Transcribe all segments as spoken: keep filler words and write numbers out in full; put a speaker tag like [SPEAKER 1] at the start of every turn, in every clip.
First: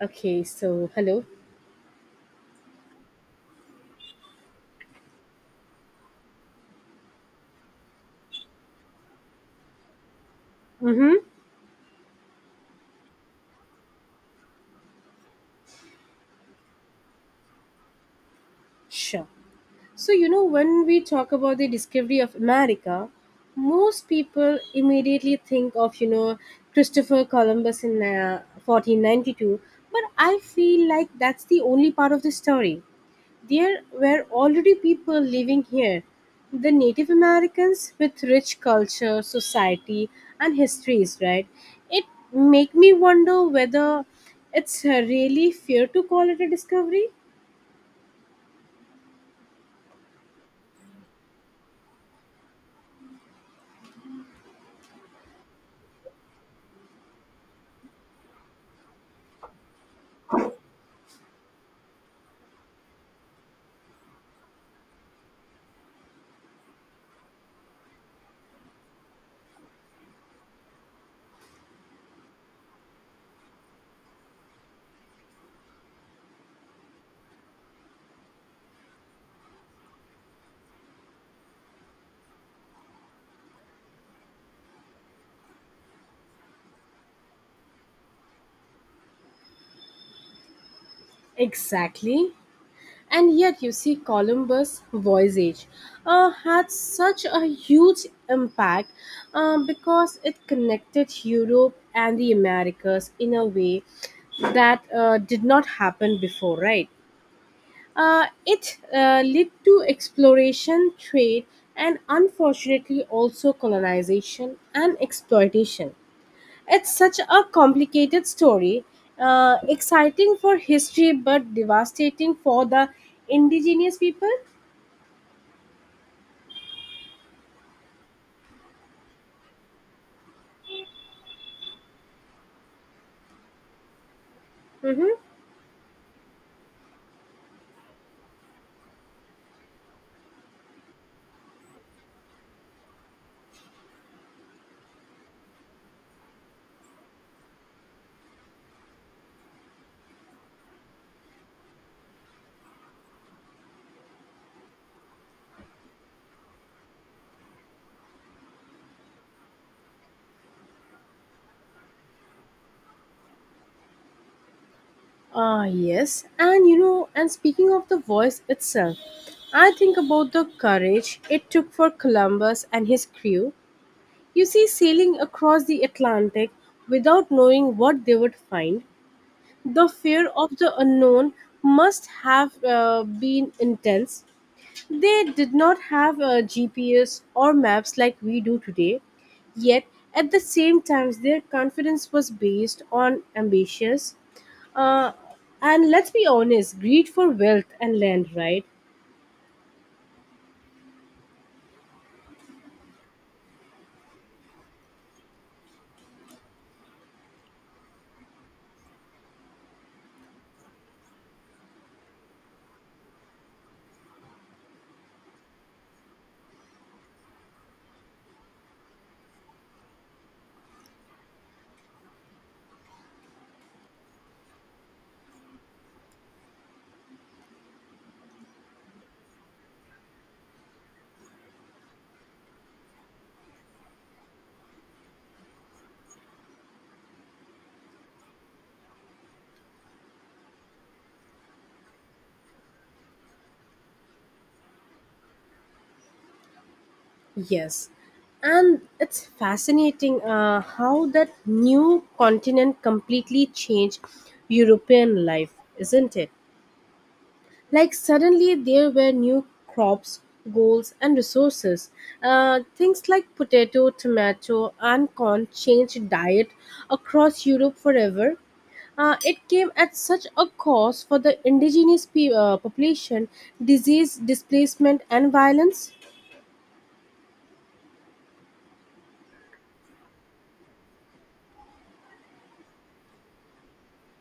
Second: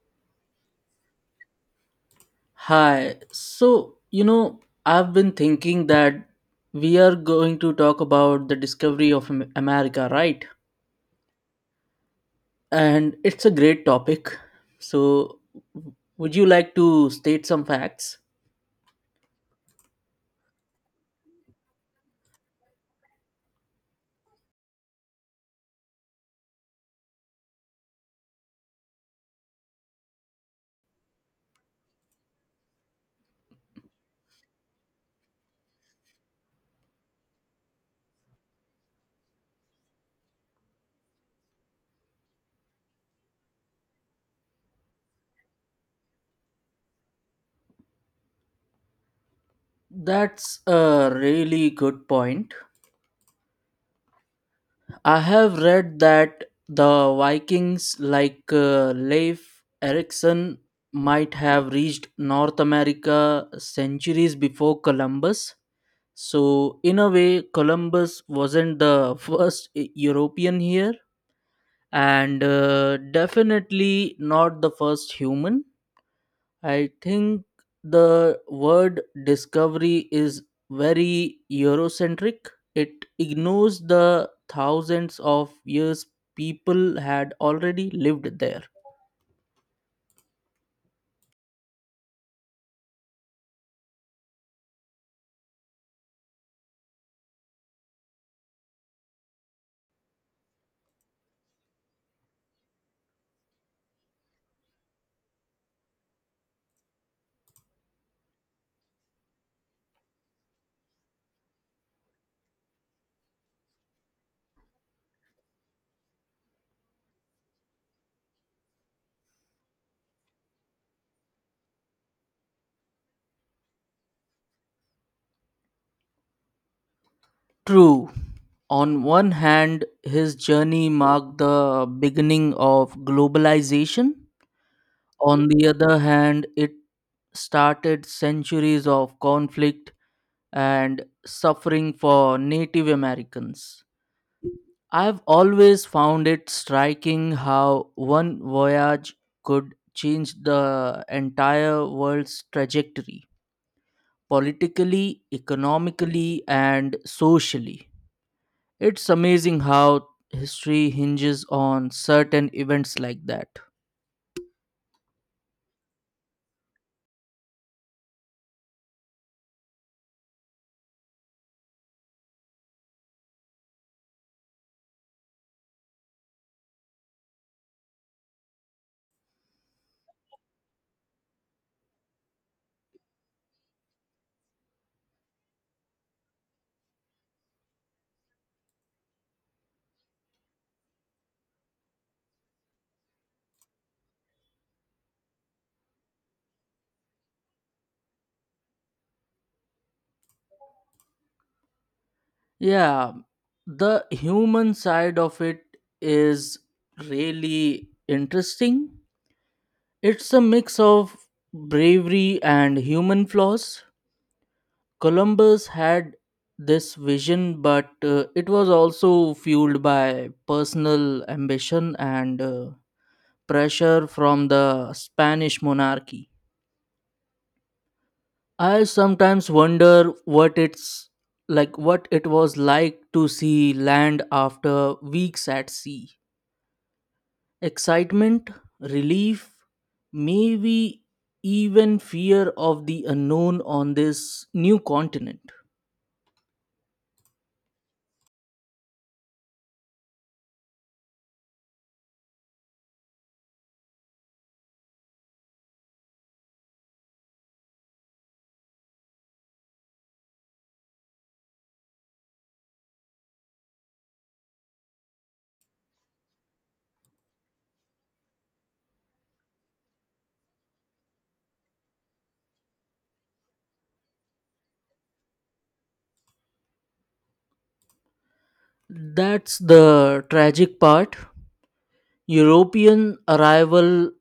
[SPEAKER 1] Okay, so hello.
[SPEAKER 2] Hi. So, you know, I've been thinking that we are going to talk about the discovery of Am- America, right?
[SPEAKER 1] Mm-hmm.
[SPEAKER 2] And it's a great topic. So, w- would you like to state some facts?
[SPEAKER 1] Sure. So, you know, when we talk about the discovery of America, most people immediately think of, you know, Christopher Columbus in uh, fourteen ninety-two, but I feel like that's the only part of the story. There were already people living here, the Native Americans with rich culture, society, and histories, right? It make me wonder whether it's uh, really fair to call it a discovery.
[SPEAKER 2] That's a really good point. I have read that the Vikings, like uh, Leif Erikson, might have reached North America centuries before Columbus. So, in a way, Columbus wasn't the first E-, European here, and uh, definitely not the first human. I think the word discovery is very Eurocentric. It ignores the thousands of years people had already lived there.
[SPEAKER 1] Exactly. And yet, you see, Columbus' voyage uh, had such a huge impact uh, because it connected Europe and the Americas in a way that uh, did not happen before, right? Uh, it uh, led to exploration, trade, and unfortunately also colonization and exploitation. It's such a complicated story, uh, exciting for history but devastating for the indigenous people.
[SPEAKER 2] True. On one hand, his journey marked the beginning of globalization.
[SPEAKER 1] Mm-hmm.
[SPEAKER 2] On the other hand, it started centuries of conflict and suffering for Native Americans. I've always found it striking how one voyage could change the entire world's trajectory, politically, economically, and socially. It's amazing how history hinges on certain events like that.
[SPEAKER 1] Ah, yes. And you know, and speaking of the voice itself, I think about the courage it took for Columbus and his crew. You see, sailing across the Atlantic without knowing what they would find, the fear of the unknown must have uh, been intense. They did not have uh, G P S or maps like we do today, yet, at the same time, their confidence was based on ambitious. Uh, and let's be honest, greed for wealth and land, right?
[SPEAKER 2] Yeah, the human side of it is really interesting. It's a mix of bravery and human flaws. Columbus had this vision, but uh, it was also fueled by personal ambition and uh, pressure from the Spanish monarchy. I sometimes wonder what it's like what it was like to see land after weeks at sea. Excitement, relief, maybe even fear of the unknown on this new continent.
[SPEAKER 1] Yes, and it's fascinating uh, how that new continent completely changed European life, isn't it? Like suddenly there were new crops, goals, and resources. Uh, things like potato, tomato, and corn changed diet across Europe forever. Uh, it came at such a cost for the indigenous pe- uh, population, disease, displacement, and violence.
[SPEAKER 2] That's the tragic part. European arrival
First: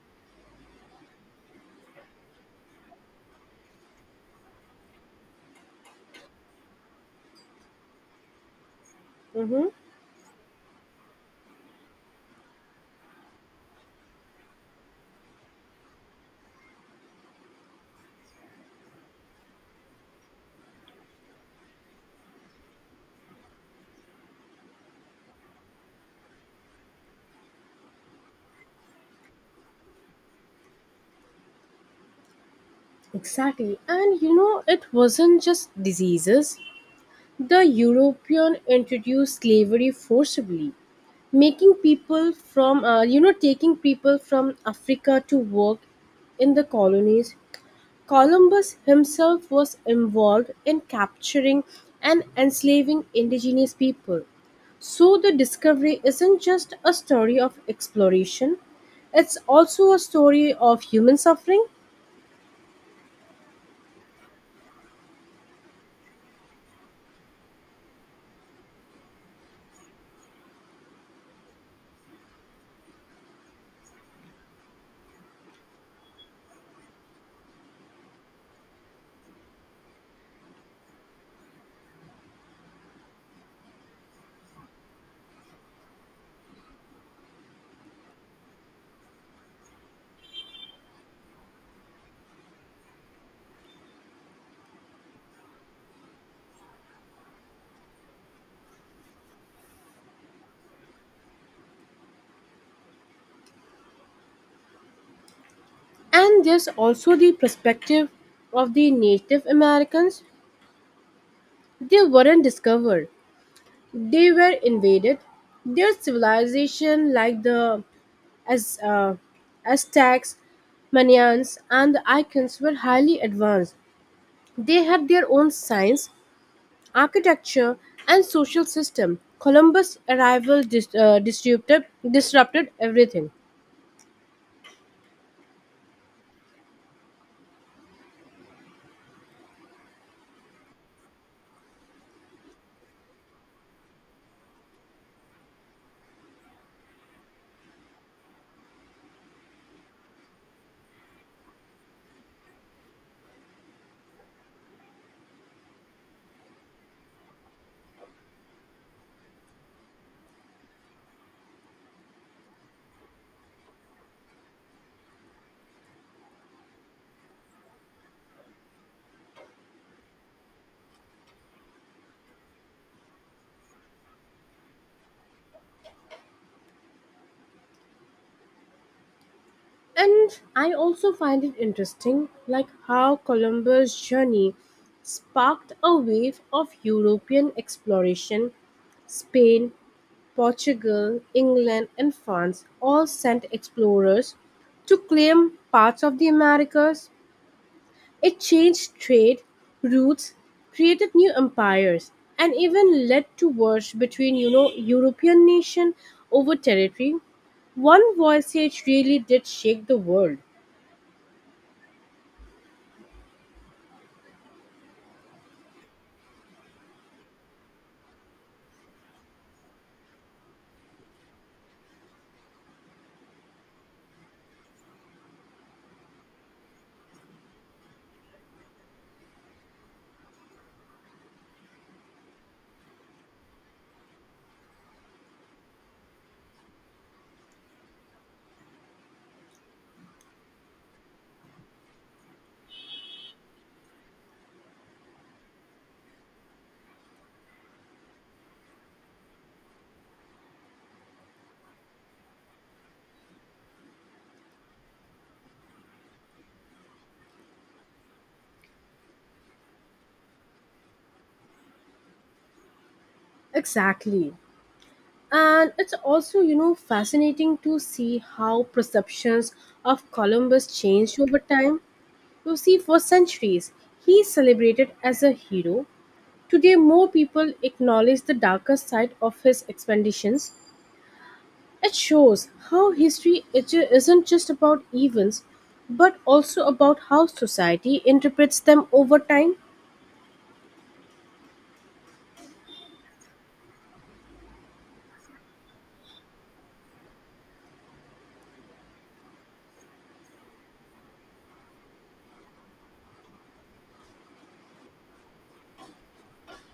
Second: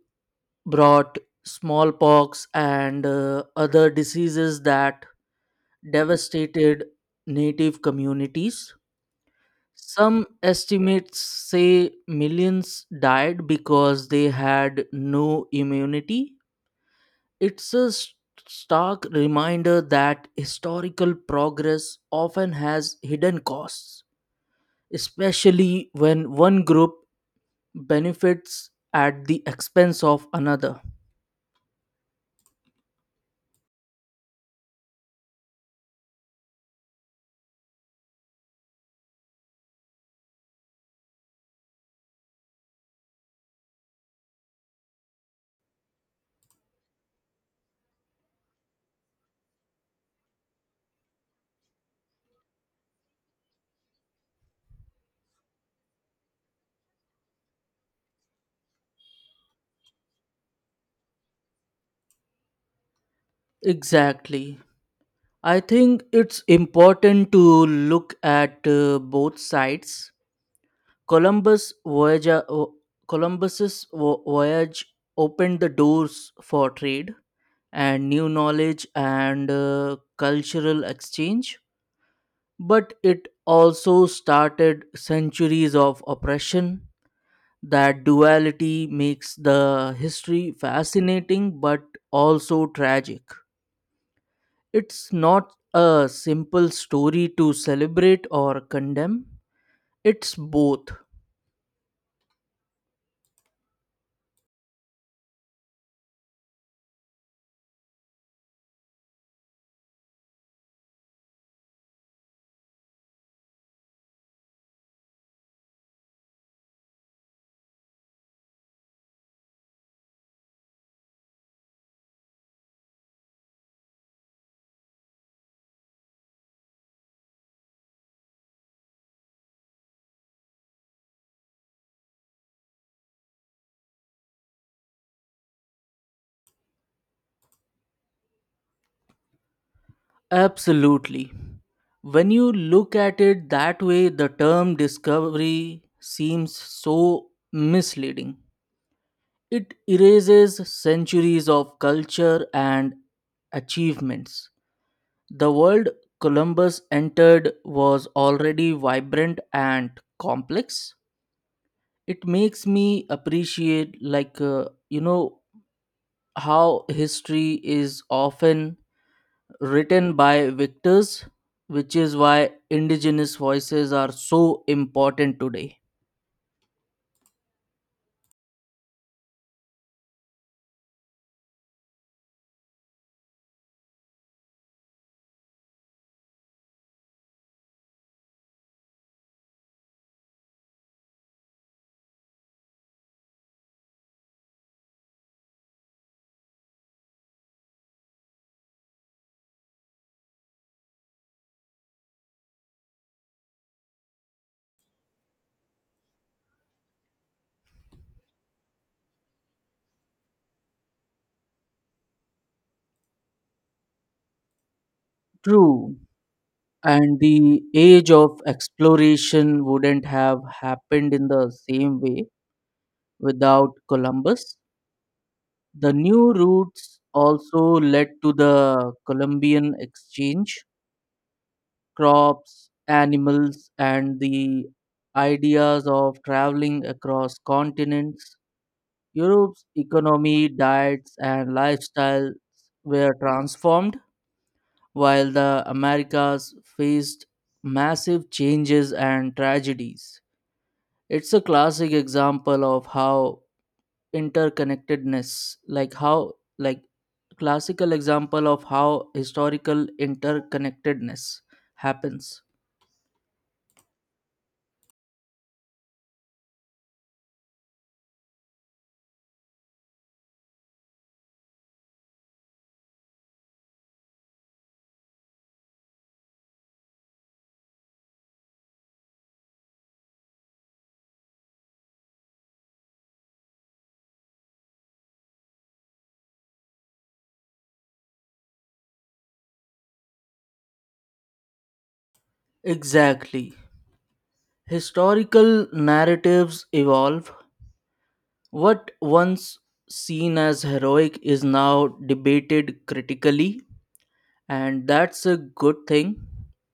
[SPEAKER 2] brought smallpox and uh, other diseases that devastated native communities.
[SPEAKER 1] Mhm.
[SPEAKER 2] Some estimates say millions died because they had no immunity. It's a s- stark reminder that historical progress often has hidden costs, especially when one group benefits at the expense of another.
[SPEAKER 1] Exactly. And you know, it wasn't just diseases. The European introduced slavery forcibly, making people from, uh, you know, taking people from Africa to work in the colonies. Columbus himself was involved in capturing and enslaving indigenous people. So the discovery isn't just a story of exploration, it's also a story of human suffering.
[SPEAKER 2] Exactly. I think it's important to look at uh, both sides. Columbus voyage, o- Columbus's vo- voyage opened the doors for trade and new knowledge and uh, cultural exchange, but it also started centuries of oppression. That duality makes the history fascinating but also tragic. It's not a simple story to celebrate or condemn. It's both.
[SPEAKER 1] And there's also the perspective of the Native Americans. They weren't discovered, they were invaded. Their civilization, like the as, uh, Aztecs, Mayans, and the Incans, were highly advanced. They had their own science, architecture, and social system. Columbus' arrival dis- uh, disrupted, disrupted everything.
[SPEAKER 2] Absolutely. When you look at it that way, the term discovery seems so misleading. It erases centuries of culture and achievements. The world Columbus entered was already vibrant and complex. It makes me appreciate, like, uh, you know, how history is often written by victors, which is why indigenous voices are so important today.
[SPEAKER 1] And I also find it interesting, like how Columbus' journey sparked a wave of European exploration. Spain, Portugal, England, and France all sent explorers to claim parts of the Americas. It changed trade routes, created new empires, and even led to wars between, you know, European nation over territory. One voyage really did shake the world.
[SPEAKER 2] True. And the age of exploration wouldn't have happened in the same way without Columbus. The new routes also led to the Columbian exchange, crops, animals, and the ideas of traveling across continents. Europe's economy, diets, and lifestyles were transformed, while the Americas faced massive changes and tragedies. It's a classic example of how interconnectedness, like how, like, classical example of how historical interconnectedness happens.
[SPEAKER 1] Exactly. And it's also, you know, fascinating to see how perceptions of Columbus changed over time. You see, for centuries, he is celebrated as a hero. Today, more people acknowledge the darker side of his expeditions. It shows how history is- isn't just about events, but also about how society interprets them over time.
[SPEAKER 2] Exactly. Historical narratives evolve. What once seen as heroic is now debated critically, and that's a good thing.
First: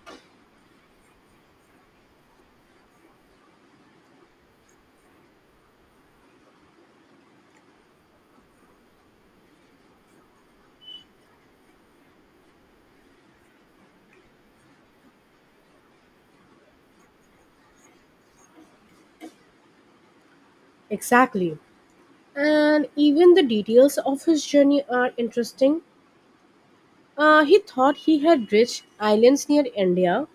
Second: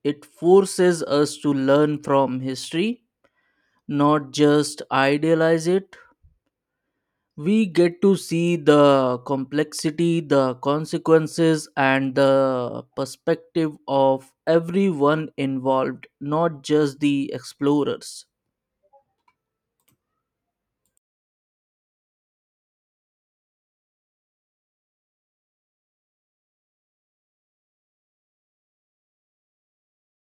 [SPEAKER 2] It forces us to learn from history, not just idealize it. We get to see the complexity, the consequences, and the perspective of everyone involved, not just the explorers.
[SPEAKER 1] Exactly. And even the details of his journey are interesting. Uh, he thought he had reached islands near India,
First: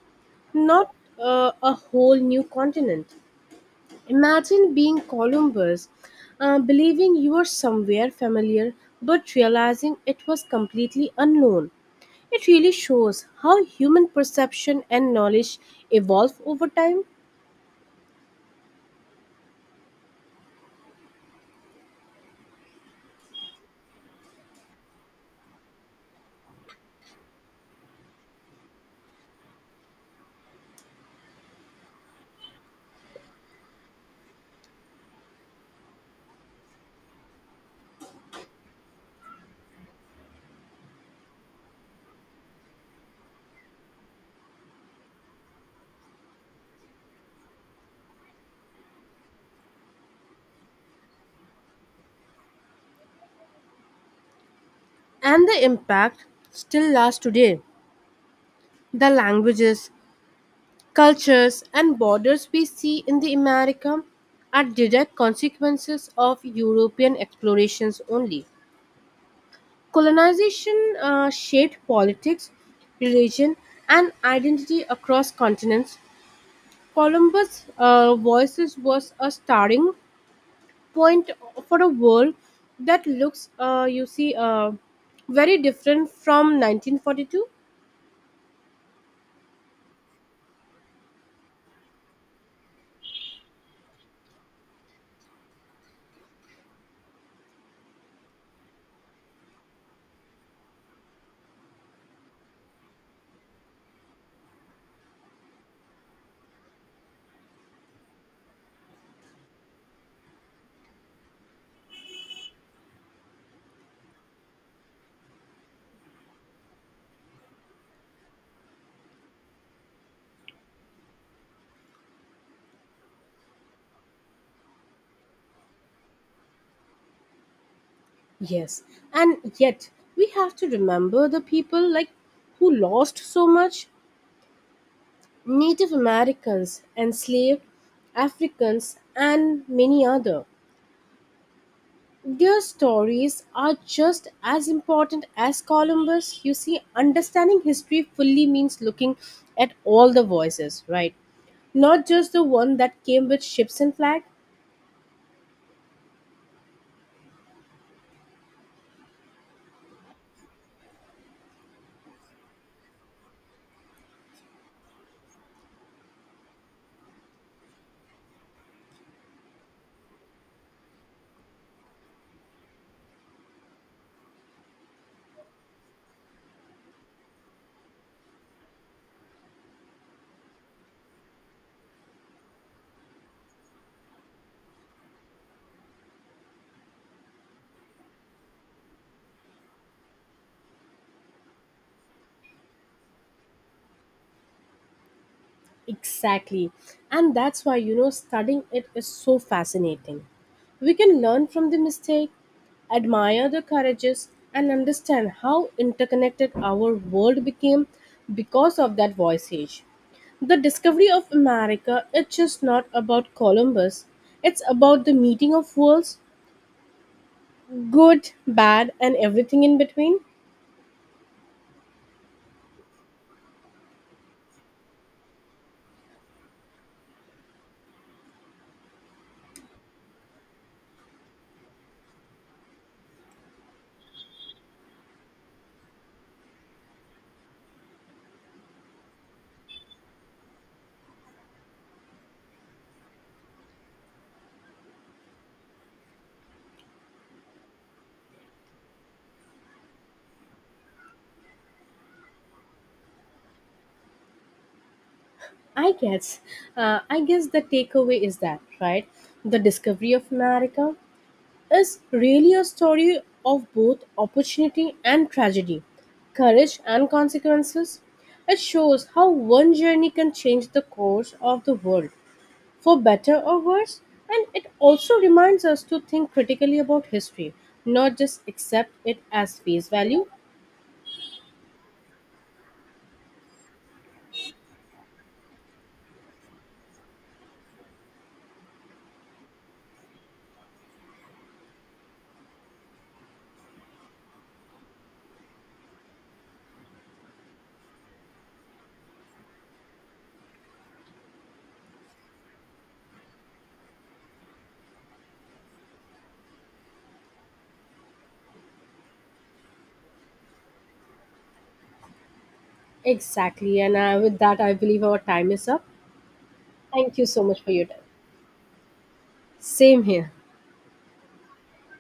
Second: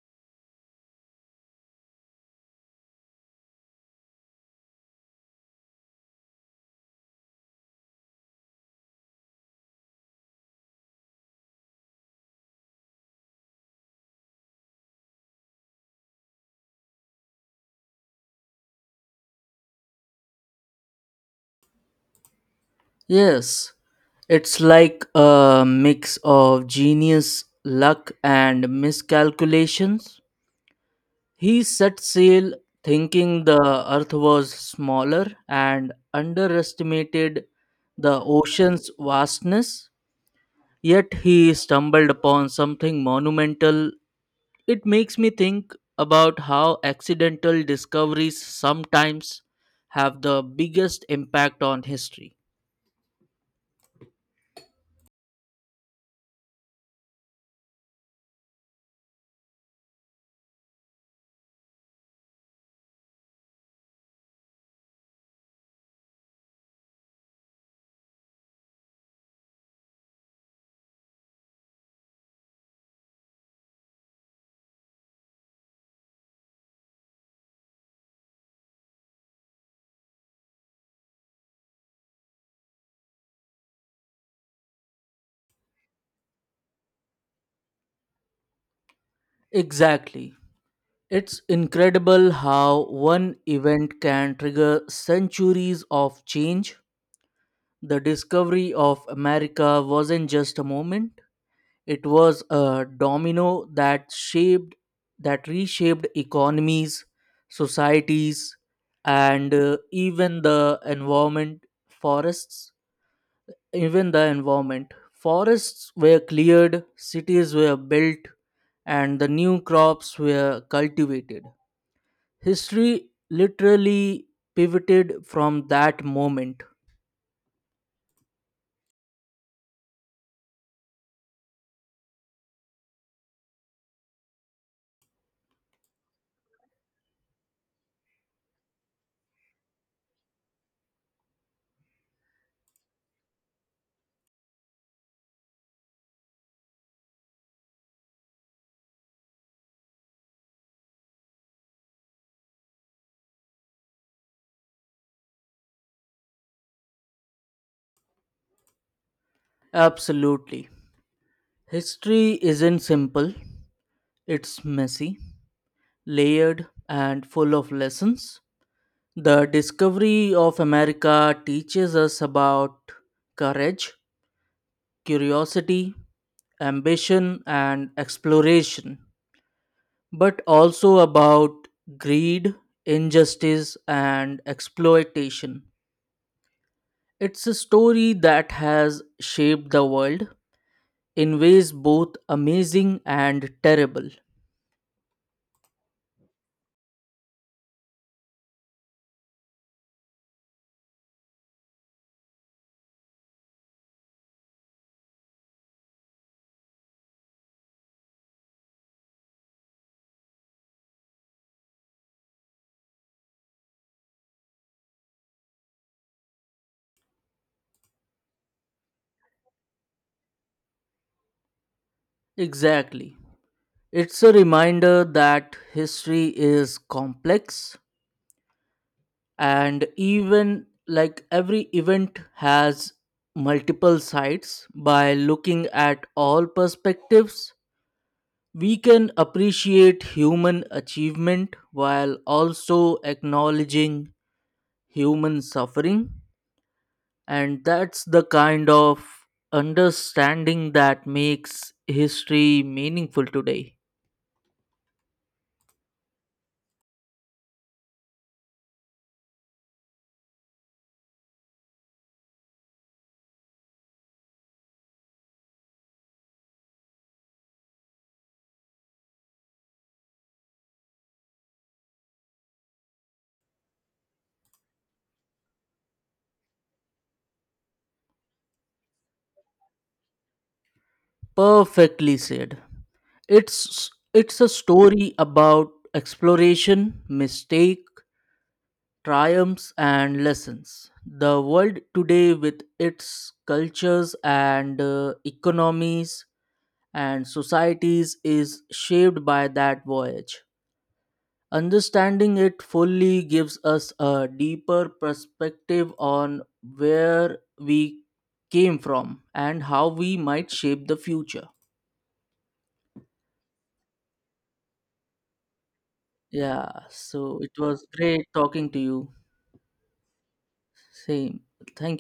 [SPEAKER 1] not uh, a whole new continent. Imagine being Columbus, uh, believing you were somewhere familiar but realizing it was completely unknown. It really shows how human perception and knowledge evolve over time,
[SPEAKER 2] Yes, it's like a mix of genius, luck, and miscalculations. He set sail thinking the earth was smaller and underestimated the ocean's vastness, yet he stumbled upon something monumental. It makes me think about how accidental discoveries sometimes have the biggest impact on history.
[SPEAKER 1] and the impact still lasts today. The languages, cultures, and borders we see in the America are direct consequences of European explorations only. Colonization uh, shaped politics, religion, and identity across continents. Columbus' uh, voices was a starting point for a world that looks, uh, you see, uh, very different from nineteen forty-two.
[SPEAKER 2] Exactly. It's incredible how one event can trigger centuries of change. The discovery of America wasn't just a moment, it was a domino that shaped that reshaped economies, societies, and uh, even the environment forests even the environment, forests were cleared, cities were built, and the new crops were cultivated. History literally pivoted from that moment.
[SPEAKER 1] Yes, and yet we have to remember the people like who lost so much: Native Americans, enslaved Africans, and many other. Their stories are just as important as Columbus. You see, understanding history fully means looking at all the voices, right? Not just the one that came with ships and flag.
[SPEAKER 2] Absolutely. History isn't simple, it's messy, layered, and full of lessons. The discovery of America teaches us about courage, curiosity, ambition, and exploration, but also about greed, injustice, and exploitation. It's a story that has shaped the world in ways both amazing and terrible.
[SPEAKER 1] Exactly. And that's why, you know, studying it is so fascinating. We can learn from the mistake, admire the courageous, and understand how interconnected our world became because of that voyage. The discovery of America is just not about Columbus, it's about the meeting of worlds, good, bad, and everything in between.
[SPEAKER 2] Exactly. It's a reminder that history is complex and even like every event has multiple sides. By looking at all perspectives, we can appreciate human achievement while also acknowledging human suffering. And that's the kind of understanding that makes history meaningful today.
[SPEAKER 1] I guess. Uh, I guess the takeaway is that, right? The discovery of America is really a story of both opportunity and tragedy, courage and consequences. It shows how one journey can change the course of the world, for better or worse, and it also reminds us to think critically about history, not just accept it as face value.
[SPEAKER 2] Perfectly said. It's it's a story about exploration, mistake, triumphs and lessons. The world today with its cultures and uh, economies and societies is shaped by that voyage. Understanding it fully gives us a deeper perspective on where we came from and how we might shape the future.
[SPEAKER 1] Exactly, and uh, with that, I believe our time is up.
[SPEAKER 2] Yeah,
[SPEAKER 1] Thank you
[SPEAKER 2] so
[SPEAKER 1] so
[SPEAKER 2] it
[SPEAKER 1] much for
[SPEAKER 2] was
[SPEAKER 1] your time.
[SPEAKER 2] great talking to you.
[SPEAKER 1] Same here.
[SPEAKER 2] Same. Thank